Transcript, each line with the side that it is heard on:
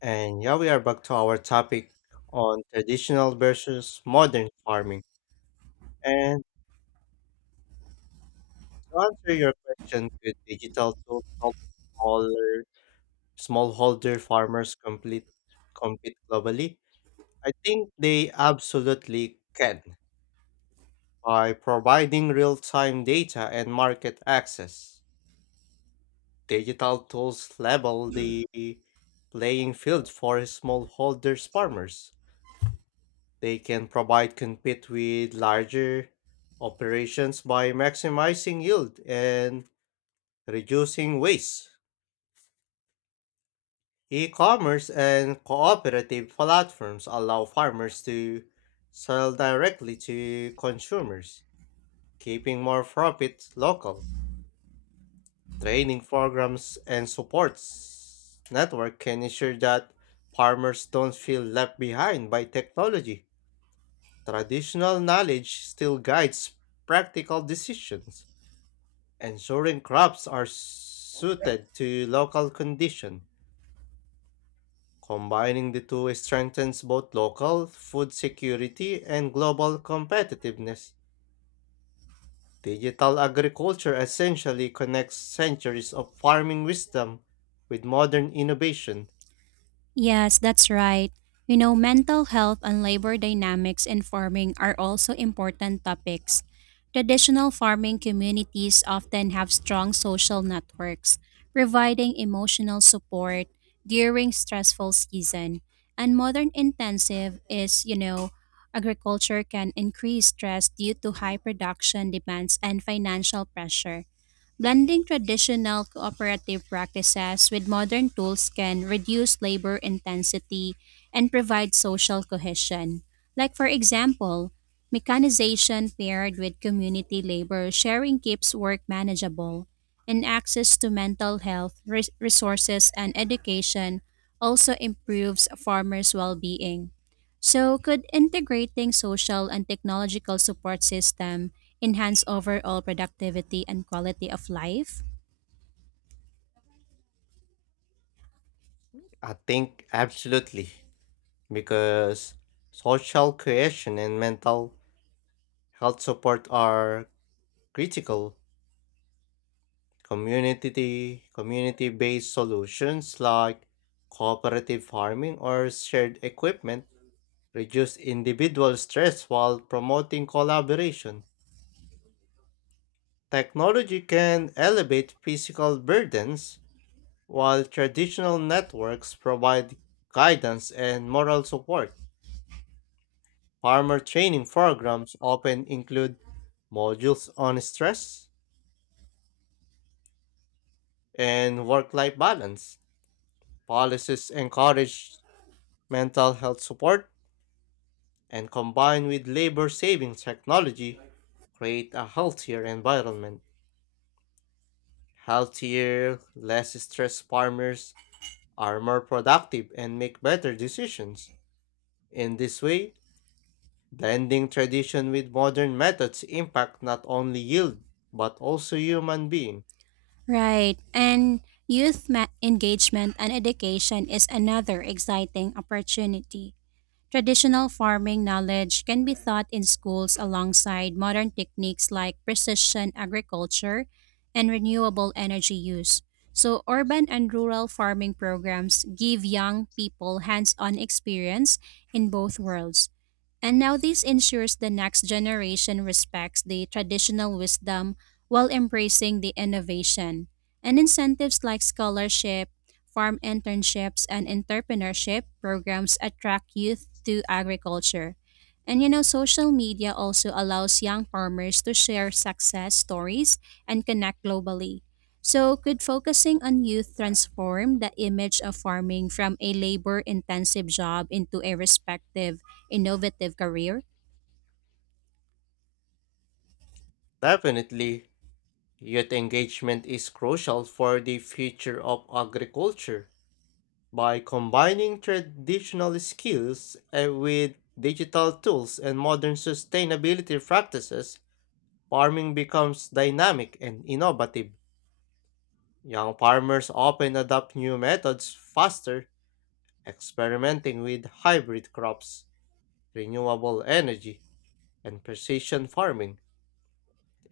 left: And yeah, we are back to our topic on traditional versus modern farming. And to answer your question, could digital tools help smaller smallholder farmers complete compete globally? I think they absolutely can by providing real-time data and market access. Digital tools level the playing field for smallholders farmers. They can provide compete with larger operations by maximizing yield and reducing waste. E-commerce and cooperative platforms allow farmers to sell directly to consumers, keeping more profit local. Training programs and supports network can ensure that farmers don't feel left behind by technology. Traditional knowledge still guides practical decisions. Ensuring crops are suited to local condition. Combining the two strengthens both local food security and global competitiveness. Digital agriculture essentially connects centuries of farming wisdom with modern innovation.
right: Yes, that's right. Mental health and labor dynamics in farming are also important topics. Traditional farming communities often have strong social networks, providing emotional support during stressful season. And modern intensive is, agriculture can increase stress due to high production demands and financial pressure. Blending traditional cooperative practices with modern tools can reduce labor intensity and provide social cohesion. Like, for example, mechanization paired with community labor sharing keeps work manageable, and access to mental health resources and education also improves farmers' well being. So, could integrating social and technological support system enhance overall productivity and quality of life?
left: I think absolutely, because social cohesion and mental health support are critical. Community-based solutions like cooperative farming or shared equipment reduce individual stress while promoting collaboration. Technology can elevate physical burdens while traditional networks provide guidance and moral support. Farmer training programs often include modules on stress and work-life balance. Policies encourage mental health support and combined with labor saving technology, create a healthier environment. Healthier, less stressed farmers are more productive and make better decisions. In this way, blending tradition with modern methods impact not only yield but also human being.
right: Right. And youth engagement and education is another exciting opportunity. Traditional farming knowledge can be taught in schools alongside modern techniques like precision agriculture and renewable energy use. So, urban and rural farming programs give young people hands on experience in both worlds. And now this ensures the next generation respects the traditional wisdom while embracing the innovation. And incentives like scholarship, farm internships, and entrepreneurship programs attract youth to agriculture. And social media also allows young farmers to share success stories and connect globally. So, could focusing on youth transform the image of farming from a labor intensive job into a respective innovative career?
left: Definitely, youth engagement is crucial for the future of agriculture. By combining traditional skills with digital tools and modern sustainability practices, farming becomes dynamic and innovative. Young farmers often adopt new methods faster, experimenting with hybrid crops, renewable energy, and precision farming.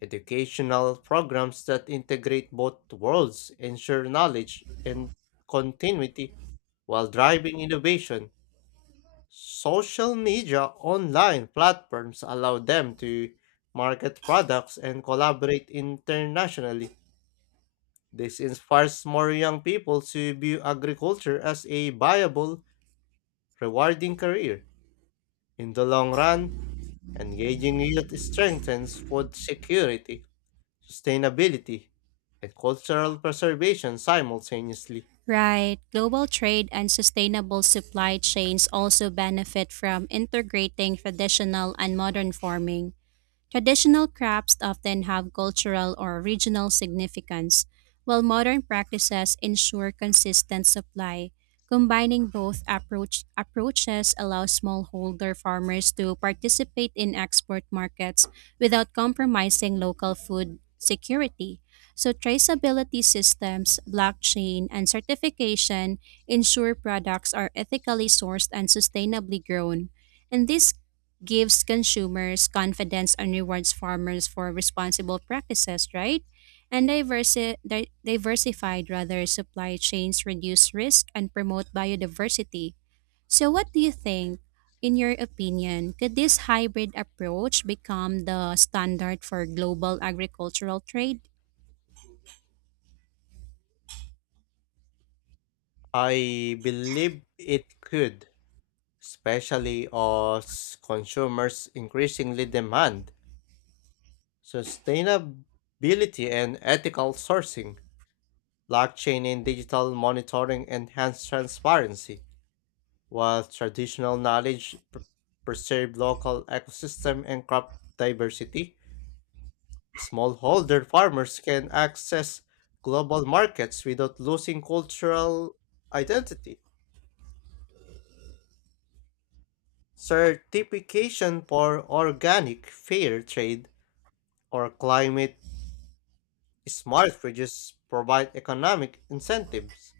left: Educational programs that integrate both worlds ensure knowledge and continuity while driving innovation. Social media online platforms allow them to market products and collaborate internationally. This inspires more young people to view agriculture as a viable, rewarding career. In the long run, engaging youth strengthens food security, sustainability, and cultural preservation simultaneously.
right: Right. Global trade and sustainable supply chains also benefit from integrating traditional and modern farming. Traditional crafts often have cultural or regional significance, while modern practices ensure consistent supply. Combining both approaches allows smallholder farmers to participate in export markets without compromising local food security. So, traceability systems, blockchain, and certification ensure products are ethically sourced and sustainably grown. And this gives consumers confidence and rewards farmers for responsible practices, right? And diversified rather supply chains reduce risk and promote biodiversity. So what do you think, in your opinion, could this hybrid approach become the standard for global agricultural trade?
left: I believe it could, especially as consumers increasingly demand sustainability and ethical sourcing. Blockchain and digital monitoring enhance transparency, while traditional knowledge preserve local ecosystem and crop diversity. Smallholder farmers can access global markets without losing cultural identity. Certification for organic fair trade or climate smart fridges provide economic incentives.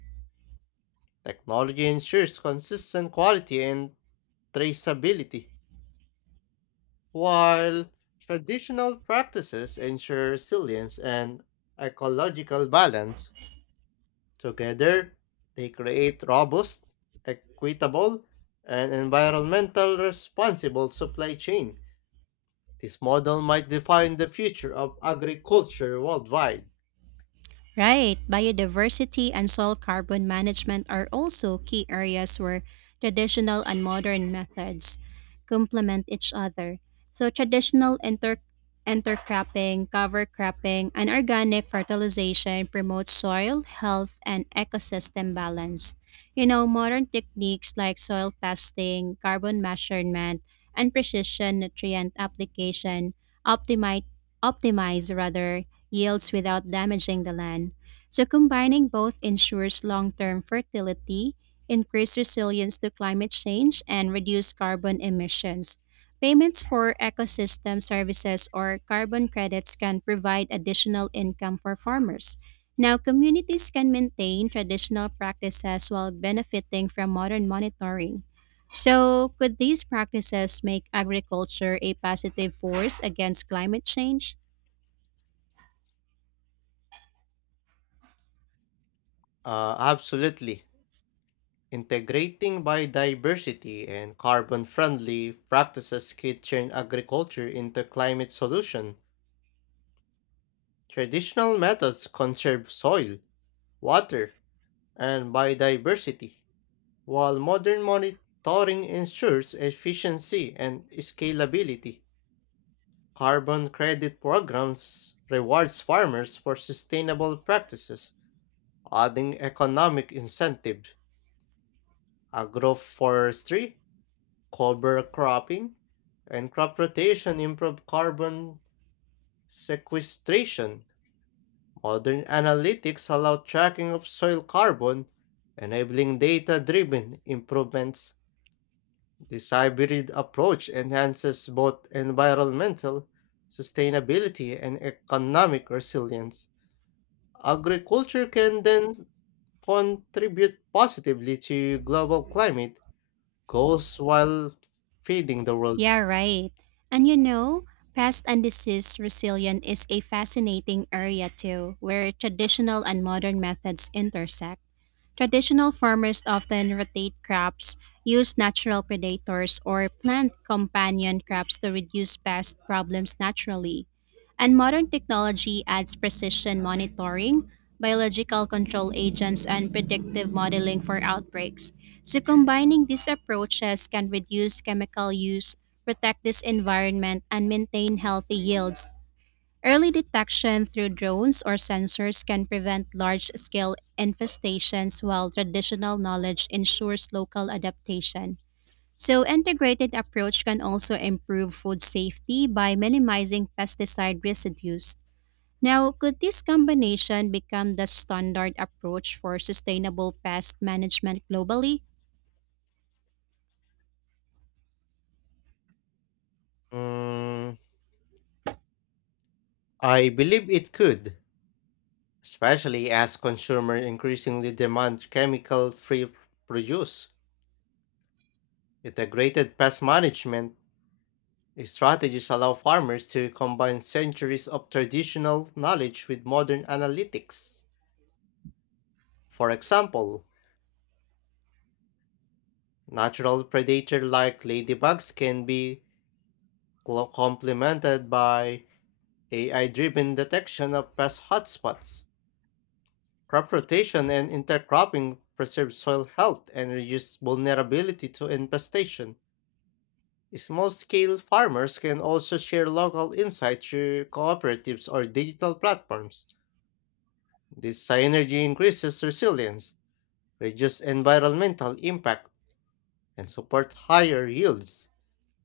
left: Technology ensures consistent quality and traceability, while traditional practices ensure resilience and ecological balance. Together, they create robust, equitable, and environmental responsible supply chain. This model might define the future of agriculture worldwide.
right: Right. Biodiversity and soil carbon management are also key areas where traditional and modern methods complement each other. So traditional intercropping, cover cropping, and organic fertilization promote soil health and ecosystem balance. Modern techniques like soil testing, carbon measurement, and precision nutrient application optimize optimize rather yields without damaging the land. So combining both ensures long-term fertility, increased resilience to climate change, and reduced carbon emissions. Payments for ecosystem services or carbon credits can provide additional income for farmers. Now, communities can maintain traditional practices while benefiting from modern monitoring. So, could these practices make agriculture a positive force against climate change?
left: Absolutely. Integrating biodiversity and carbon-friendly practices kitchen agriculture into climate solution. Traditional methods conserve soil, water, and biodiversity, while modern monitoring ensures efficiency and scalability. Carbon credit programs rewards farmers for sustainable practices, adding economic incentive. Agroforestry cover cropping and crop rotation improve carbon sequestration. Modern analytics allow tracking of soil carbon, enabling data driven improvements. This hybrid approach enhances both environmental sustainability and economic resilience. Agriculture can then contribute positively to global climate goals while feeding the world.
right: Yeah, right. And you know, pest and disease resilience is a fascinating area too, where traditional and modern methods intersect. Traditional farmers often rotate crops, use natural predators, or plant companion crops to reduce pest problems naturally. And modern technology adds precision monitoring, biological control agents, and predictive modeling for outbreaks. So combining these approaches can reduce chemical use, protect this environment, and maintain healthy yields. Early detection through drones or sensors can prevent large-scale infestations while traditional knowledge ensures local adaptation. So integrated approach can also improve food safety by minimizing pesticide residues. Now, could this combination become the standard approach for sustainable pest management globally?
left: Mm, I believe it could, especially as consumers increasingly demand chemical free produce. Integrated pest management strategies allow farmers to combine centuries of traditional knowledge with modern analytics. For example, natural predators like ladybugs can be complemented by AI driven detection of pest hotspots. Crop rotation and intercropping preserve soil health and reduce vulnerability to infestation. Small scale farmers can also share local insights through cooperatives or digital platforms. This synergy increases resilience, reduces environmental impact, and supports higher yields.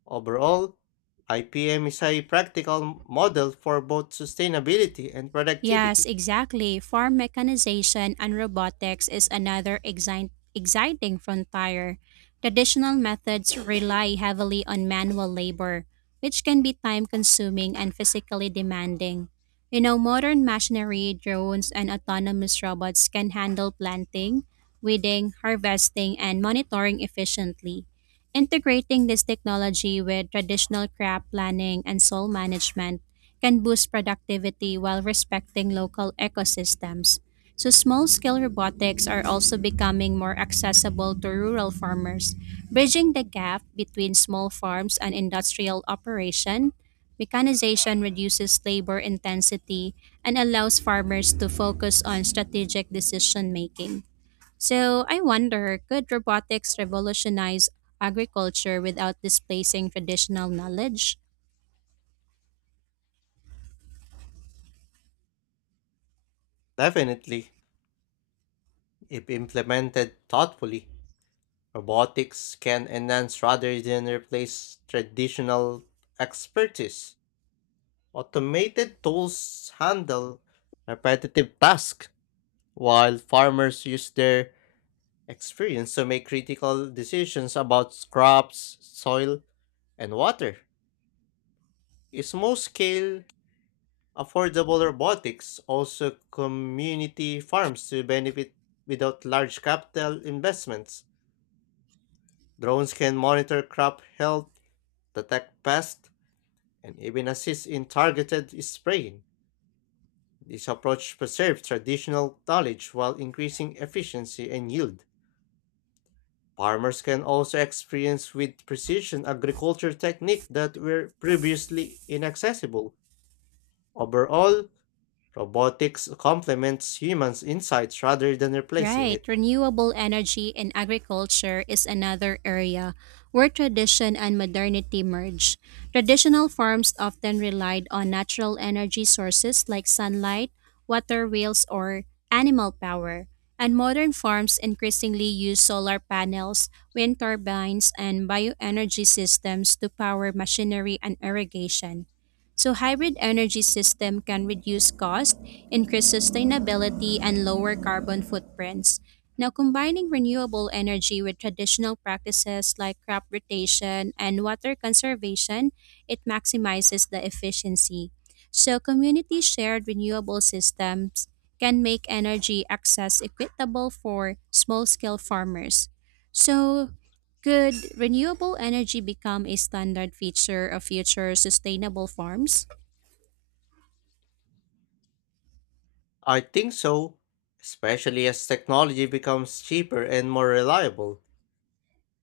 left: Overall, IPM is a practical model for both sustainability and
right: Yes,
left: productivity.
right: exactly. Farm mechanization and robotics is another exciting frontier. Traditional methods rely heavily on manual labor, which can be time consuming and physically demanding. Modern machinery, drones, and autonomous robots can handle planting, weeding, harvesting, and monitoring efficiently. Integrating this technology with traditional crop planning and soil management can boost productivity while respecting local ecosystems. So, small scale robotics are also becoming more accessible to rural farmers, bridging the gap between small farms and industrial operation. Mechanization reduces labor intensity and allows farmers to focus on strategic decision making. So, I wonder, could robotics revolutionize agriculture without displacing traditional knowledge?
left: Definitely, if implemented thoughtfully. Robotics can enhance rather than replace traditional expertise. Automated tools handle repetitive tasks, while farmers use their experience to make critical decisions about crops, soil, and water. Small scale, affordable robotics also community farms to benefit without large capital investments. Drones can monitor crop health, detect pests, and even assist in targeted spraying. This approach preserves traditional knowledge while increasing efficiency and yield. Farmers can also experience with precision agriculture techniques that were previously inaccessible. Overall, robotics complements humans' insights rather than replacing
right: Right.
left: it.
right: Renewable energy in agriculture is another area where tradition and modernity merge. Traditional farms often relied on natural energy sources like sunlight, water wheels, or animal power. And modern farms increasingly use solar panels, wind turbines, and bioenergy systems to power machinery and irrigation. So hybrid energy system can reduce cost, increase sustainability, and lower carbon footprints. Now combining renewable energy with traditional practices like crop rotation and water conservation, it maximizes the efficiency. So community shared renewable systems can make energy access equitable for small-scale farmers. So could renewable energy become a standard feature of future sustainable farms?
left: I think so, especially as technology becomes cheaper and more reliable.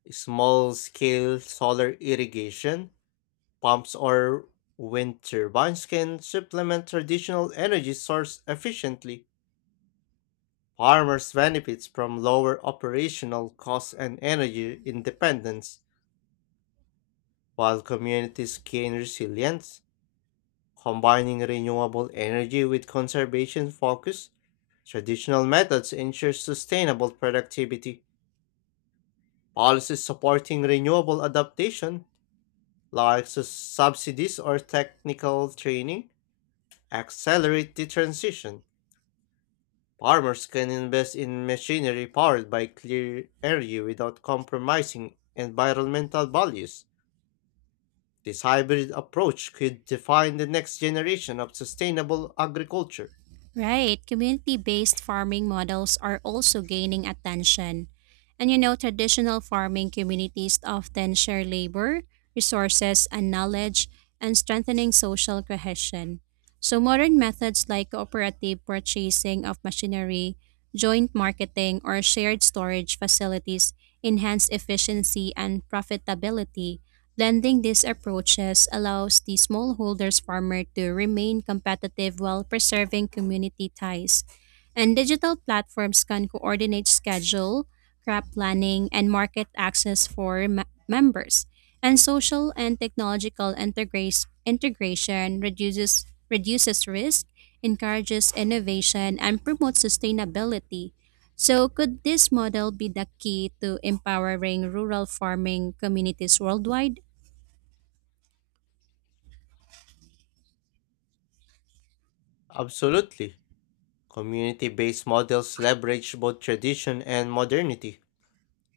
left: Small scale solar irrigation, pumps or wind turbines can supplement traditional energy source efficiently. Farmers benefit from lower operational costs and energy independence, while communities gain resilience. Combining renewable energy with conservation focus, traditional methods ensure sustainable productivity. Policies supporting renewable adaptation, like subsidies or technical training, accelerate the transition. Farmers can invest in machinery powered by clear energy without compromising environmental values. This hybrid approach could define the next generation of sustainable agriculture.
right: Right, community based farming models are also gaining attention. Traditional farming communities often share labor, resources, and knowledge, and strengthening social cohesion. So, modern methods like cooperative purchasing of machinery, joint marketing, or shared storage facilities enhance efficiency and profitability. Blending these approaches allows the smallholders farmer to remain competitive while preserving community ties. And digital platforms can coordinate schedule, crop planning, and market access for members. And social and technological integration reduces risk, encourages innovation, and promotes sustainability. So, could this model be the key to empowering rural farming communities worldwide?
left: Absolutely. Community based models leverage both tradition and modernity.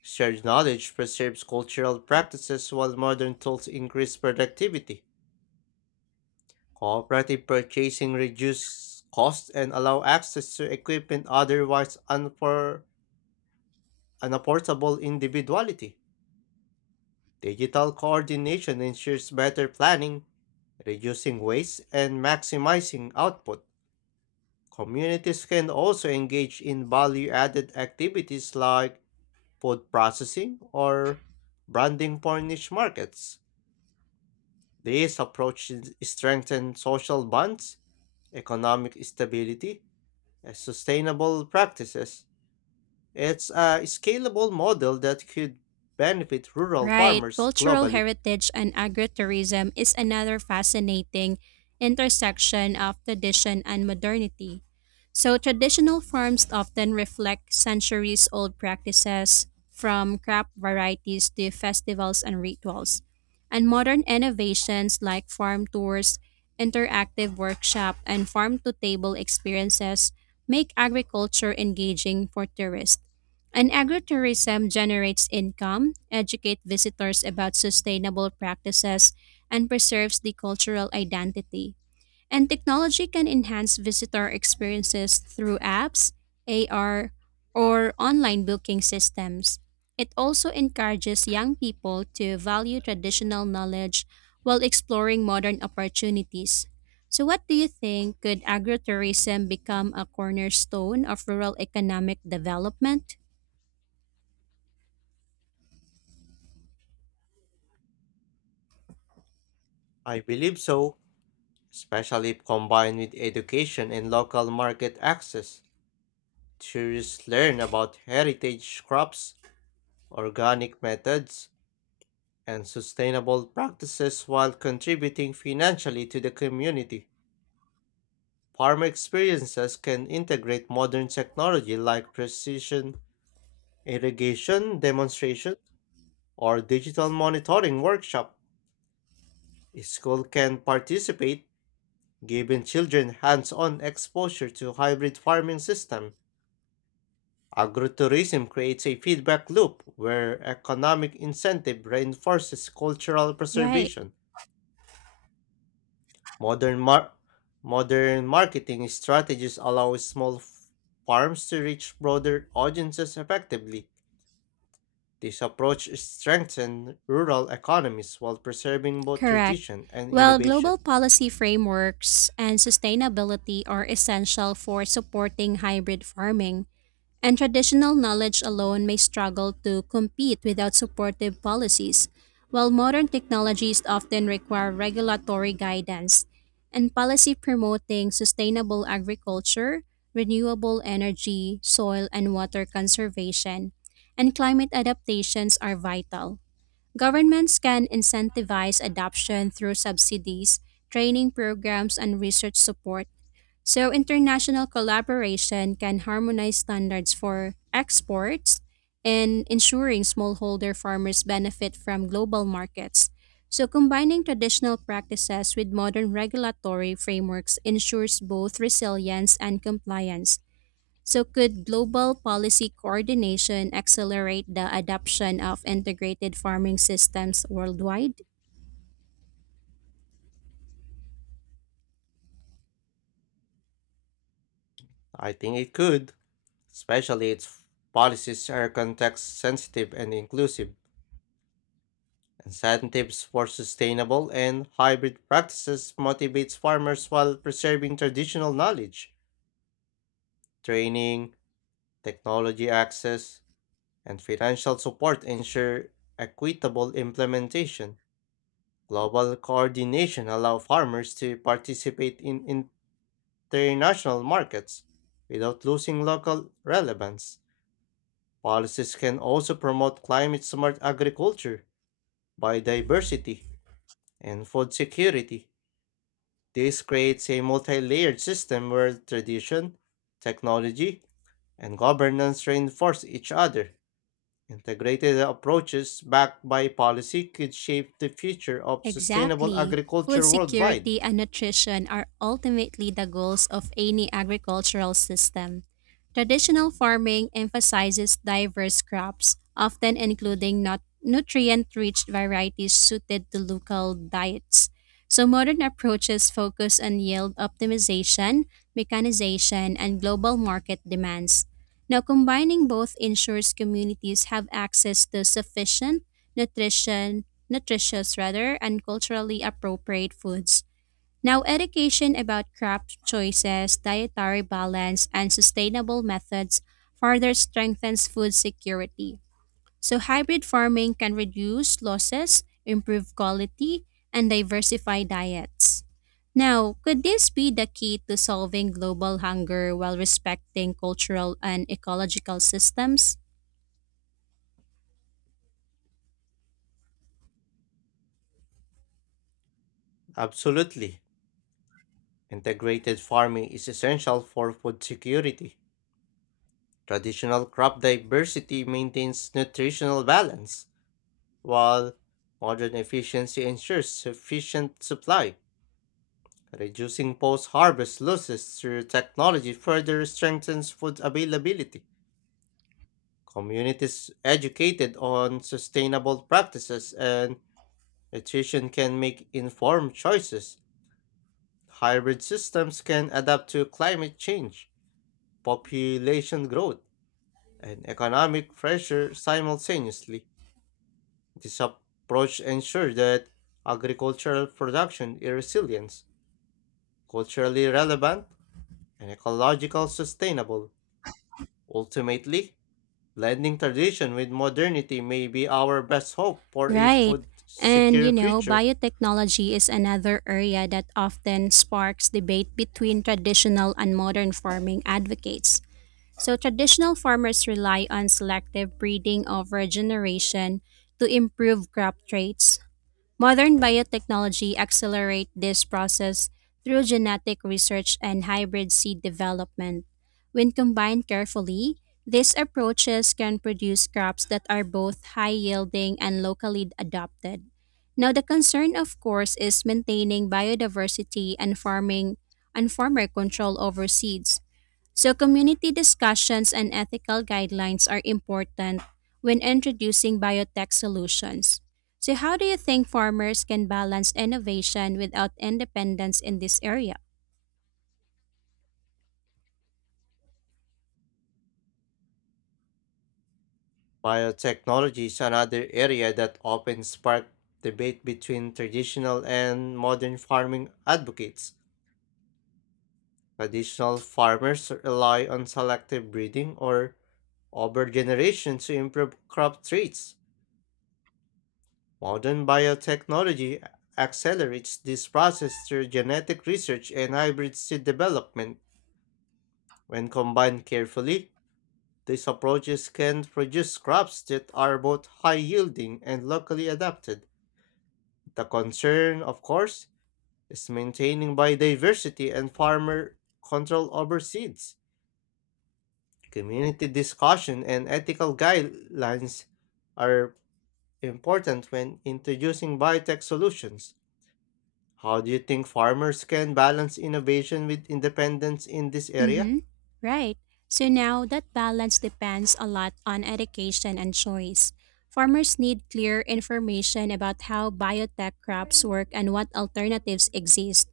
left: Shared knowledge preserves cultural practices while modern tools increase productivity. Cooperative purchasing reduces costs and allow access to equipment otherwise an affordable individuality. Digital coordination ensures better planning, reducing waste, and maximizing output. Communities can also engage in value added activities like food processing or branding for niche markets. These approaches strengthen social bonds, economic stability, and sustainable practices. It's a scalable model that could benefit rural
right: Right.
left: farmers
right: Cultural
left: globally.
right: heritage and agritourism is another fascinating intersection of tradition and modernity. So traditional farms often reflect centuries old practices from crop varieties to festivals and rituals. And modern innovations like farm tours, interactive workshop, and farm to table experiences make agriculture engaging for tourists. And agritourism generates income, educates visitors about sustainable practices, and preserves the cultural identity. And technology can enhance visitor experiences through apps, AR, or online booking systems. It also encourages young people to value traditional knowledge while exploring modern opportunities. So, what do you think? Could agrotourism become a cornerstone of rural economic development?
left: I believe so, especially if combined with education and local market access. Tourists learn about heritage crops, organic methods, and sustainable practices while contributing financially to the community. Farm experiences can integrate modern technology like precision irrigation demonstration or digital monitoring workshop. A school can participate giving children hands-on exposure to hybrid farming system, agrotourism creates a feedback loop where economic incentive reinforces cultural
right: Right.
left: preservation. Modern mar- modern marketing strategies allow farms to reach broader audiences effectively. This approach strengthens rural economies while preserving both
right: Correct.
left: tradition and
right: Well,
left: innovation.
right: global policy frameworks and sustainability are essential for supporting hybrid farming, and traditional knowledge alone may struggle to compete without supportive policies, while modern technologies often require regulatory guidance and policy promoting sustainable agriculture, renewable energy, soil and water conservation, and climate adaptations are vital. Governments can incentivize adoption through subsidies, training programs, and research support, so international collaboration can harmonize standards for exports and ensuring smallholder farmers benefit from global markets. So, combining traditional practices with modern regulatory frameworks ensures both resilience and compliance. So, could global policy coordination accelerate the adoption of integrated farming systems worldwide?
left: I think it could, especially its policies are context sensitive and inclusive. Incentives for sustainable and hybrid practices motivates farmers while preserving traditional knowledge, training, technology access, and financial support ensure equitable implementation. Global coordination allow farmers to participate in international markets without losing local relevance. Policies can also promote climate smart agriculture biodiversity, and food security. This creates a multi layered system where tradition, technology, and governance reinforce each other. Integrated approaches backed by policy could shape the future of sustainable
right: Exactly. Food
left: agriculture worldwide.
right: security and nutrition are ultimately the goals of any agricultural system. Traditional farming emphasizes diverse crops, often including not nutrient rich varieties suited to local diets. So, modern approaches focus on yield optimization, mechanization, and global market demands. Now, combining both ensures communities have access to sufficient nutrition nutritious rather, and culturally appropriate foods. Now, education about crop choices, dietary balance, and sustainable methods further strengthens food security. So, hybrid farming can reduce losses, improve quality, and diversify diets. Now, could this be the key to solving global hunger while respecting cultural and ecological systems?
left: Absolutely. Integrated farming is essential for food security. Traditional crop diversity maintains nutritional balance, while modern efficiency ensures sufficient supply. Reducing post-harvest losses through technology further strengthens food availability. Communities educated on sustainable practices and nutrition can make informed choices. Hybrid systems can adapt to climate change, population growth, and economic pressure simultaneously. This approach ensures that agricultural production is resilient, culturally relevant, and ecologically sustainable. Ultimately, blending tradition with modernity may be our best hope for a
right: Right.
left: food secure future.
right: Biotechnology is another area that often sparks debate between traditional and modern farming advocates. So, traditional farmers rely on selective breeding over generation to improve crop traits. Modern biotechnology accelerate this process through genetic research and hybrid seed development. When combined carefully, these approaches can produce crops that are both high yielding and locally adopted. Now the concern, of course, is maintaining biodiversity and farming and farmer control over seeds. So, community discussions and ethical guidelines are important when introducing biotech solutions. So, how do you think farmers can balance innovation without independence in this area?
left: Biotechnology is another area that often sparks debate between traditional and modern farming advocates. Traditional farmers rely on selective breeding or over generation to improve crop traits. Modern biotechnology accelerates this process through genetic research and hybrid seed development. When combined carefully, these approaches can produce crops that are both high yielding and locally adapted. The concern, of course, is maintaining biodiversity and farmer control over seeds. Community discussion and ethical guidelines are important when introducing biotech solutions. How do you think farmers can balance innovation with independence in this area?
right: Mm-hmm. Right. So now that balance depends a lot on education and choice. Farmers need clear information about how biotech crops work and what alternatives exist.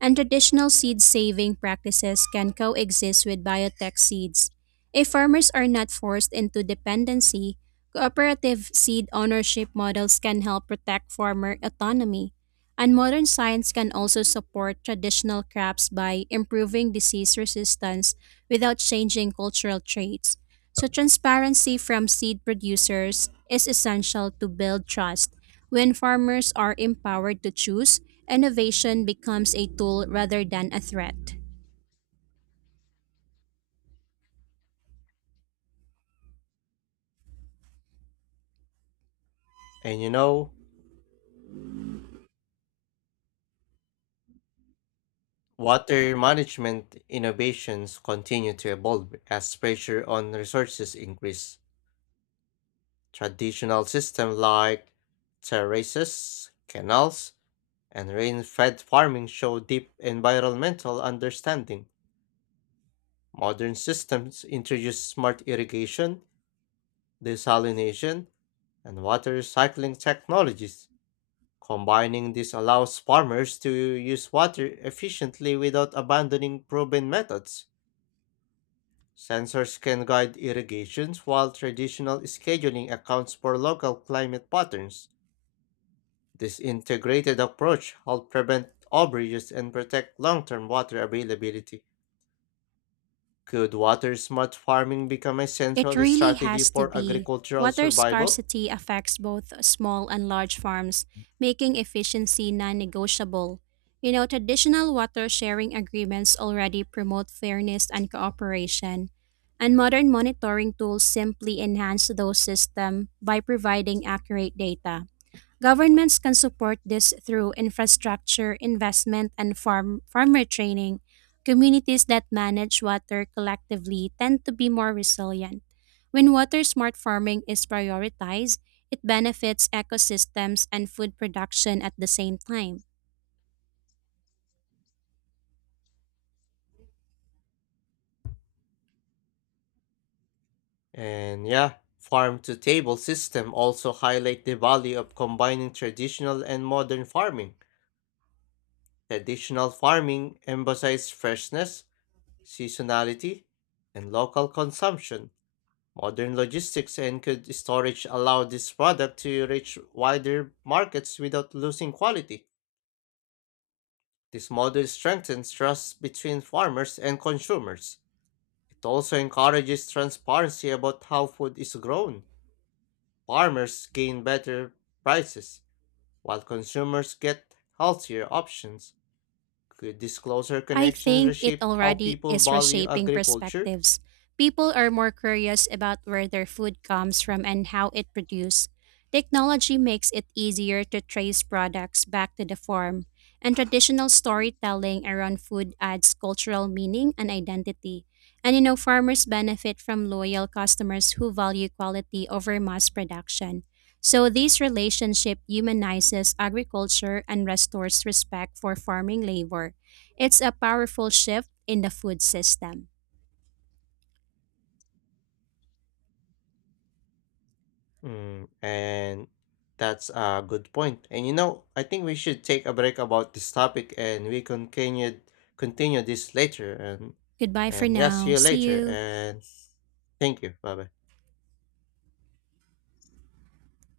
right: And traditional seed saving practices can coexist with biotech seeds. If farmers are not forced into dependency, cooperative seed ownership models can help protect farmer autonomy. And modern science can also support traditional crops by improving disease resistance without changing cultural traits. So, transparency from seed producers is essential to build trust. When farmers are empowered to choose, innovation becomes a tool rather than a threat.
left: And you know, water management innovations continue to evolve as pressure on resources increase. Traditional systems like terraces, canals, and rain-fed farming show deep environmental understanding. Modern systems introduce smart irrigation, desalination, and water recycling technologies. Combining this allows farmers to use water efficiently without abandoning proven methods. Sensors can guide irrigations while traditional scheduling accounts for local climate patterns. This integrated approach helps prevent overuse and protect long-term water availability. Could water smart farming become a
right: It
left: central
right: really
left: strategy
right: has to
left: for
right: be.
left: agricultural
right: Water
left: survival?
right: scarcity affects both small and large farms, making efficiency non negotiable. Traditional water sharing agreements already promote fairness and cooperation, and modern monitoring tools simply enhance those systems by providing accurate data. Governments can support this through infrastructure investment and farmer training. Communities that manage water collectively tend to be more resilient. When water smart farming is prioritized, it benefits ecosystems and food production at the same time.
left: And yeah, farm to table system also highlight the value of combining traditional and modern farming. Traditional farming emphasizes freshness, seasonality, and local consumption. Modern logistics and cold storage allow this product to reach wider markets without losing quality. This model strengthens trust between farmers and consumers. It also encourages transparency about how food is grown. Farmers gain better prices, while consumers get healthier options. Could this closer
right: I
left: connection
right: think it
left: reshape how
right: already
left: people
right: is
left: value
right: reshaping
left: agriculture?
right: perspectives. People are more curious about where their food comes from and how it produced. Technology makes it easier to trace products back to the farm, and traditional storytelling around food adds cultural meaning and identity. And farmers benefit from loyal customers who value quality over mass production. So, this relationship humanizes agriculture and restores respect for farming labor. It's a powerful shift in the food system.
left: Mm, and that's a good point. And you know, I think we should take a break about this topic and we continue this later
right: Goodbye for
left: and yeah, see
right: now.
left: you
right: See
left: later
right: you.
left: and thank you. Bye bye.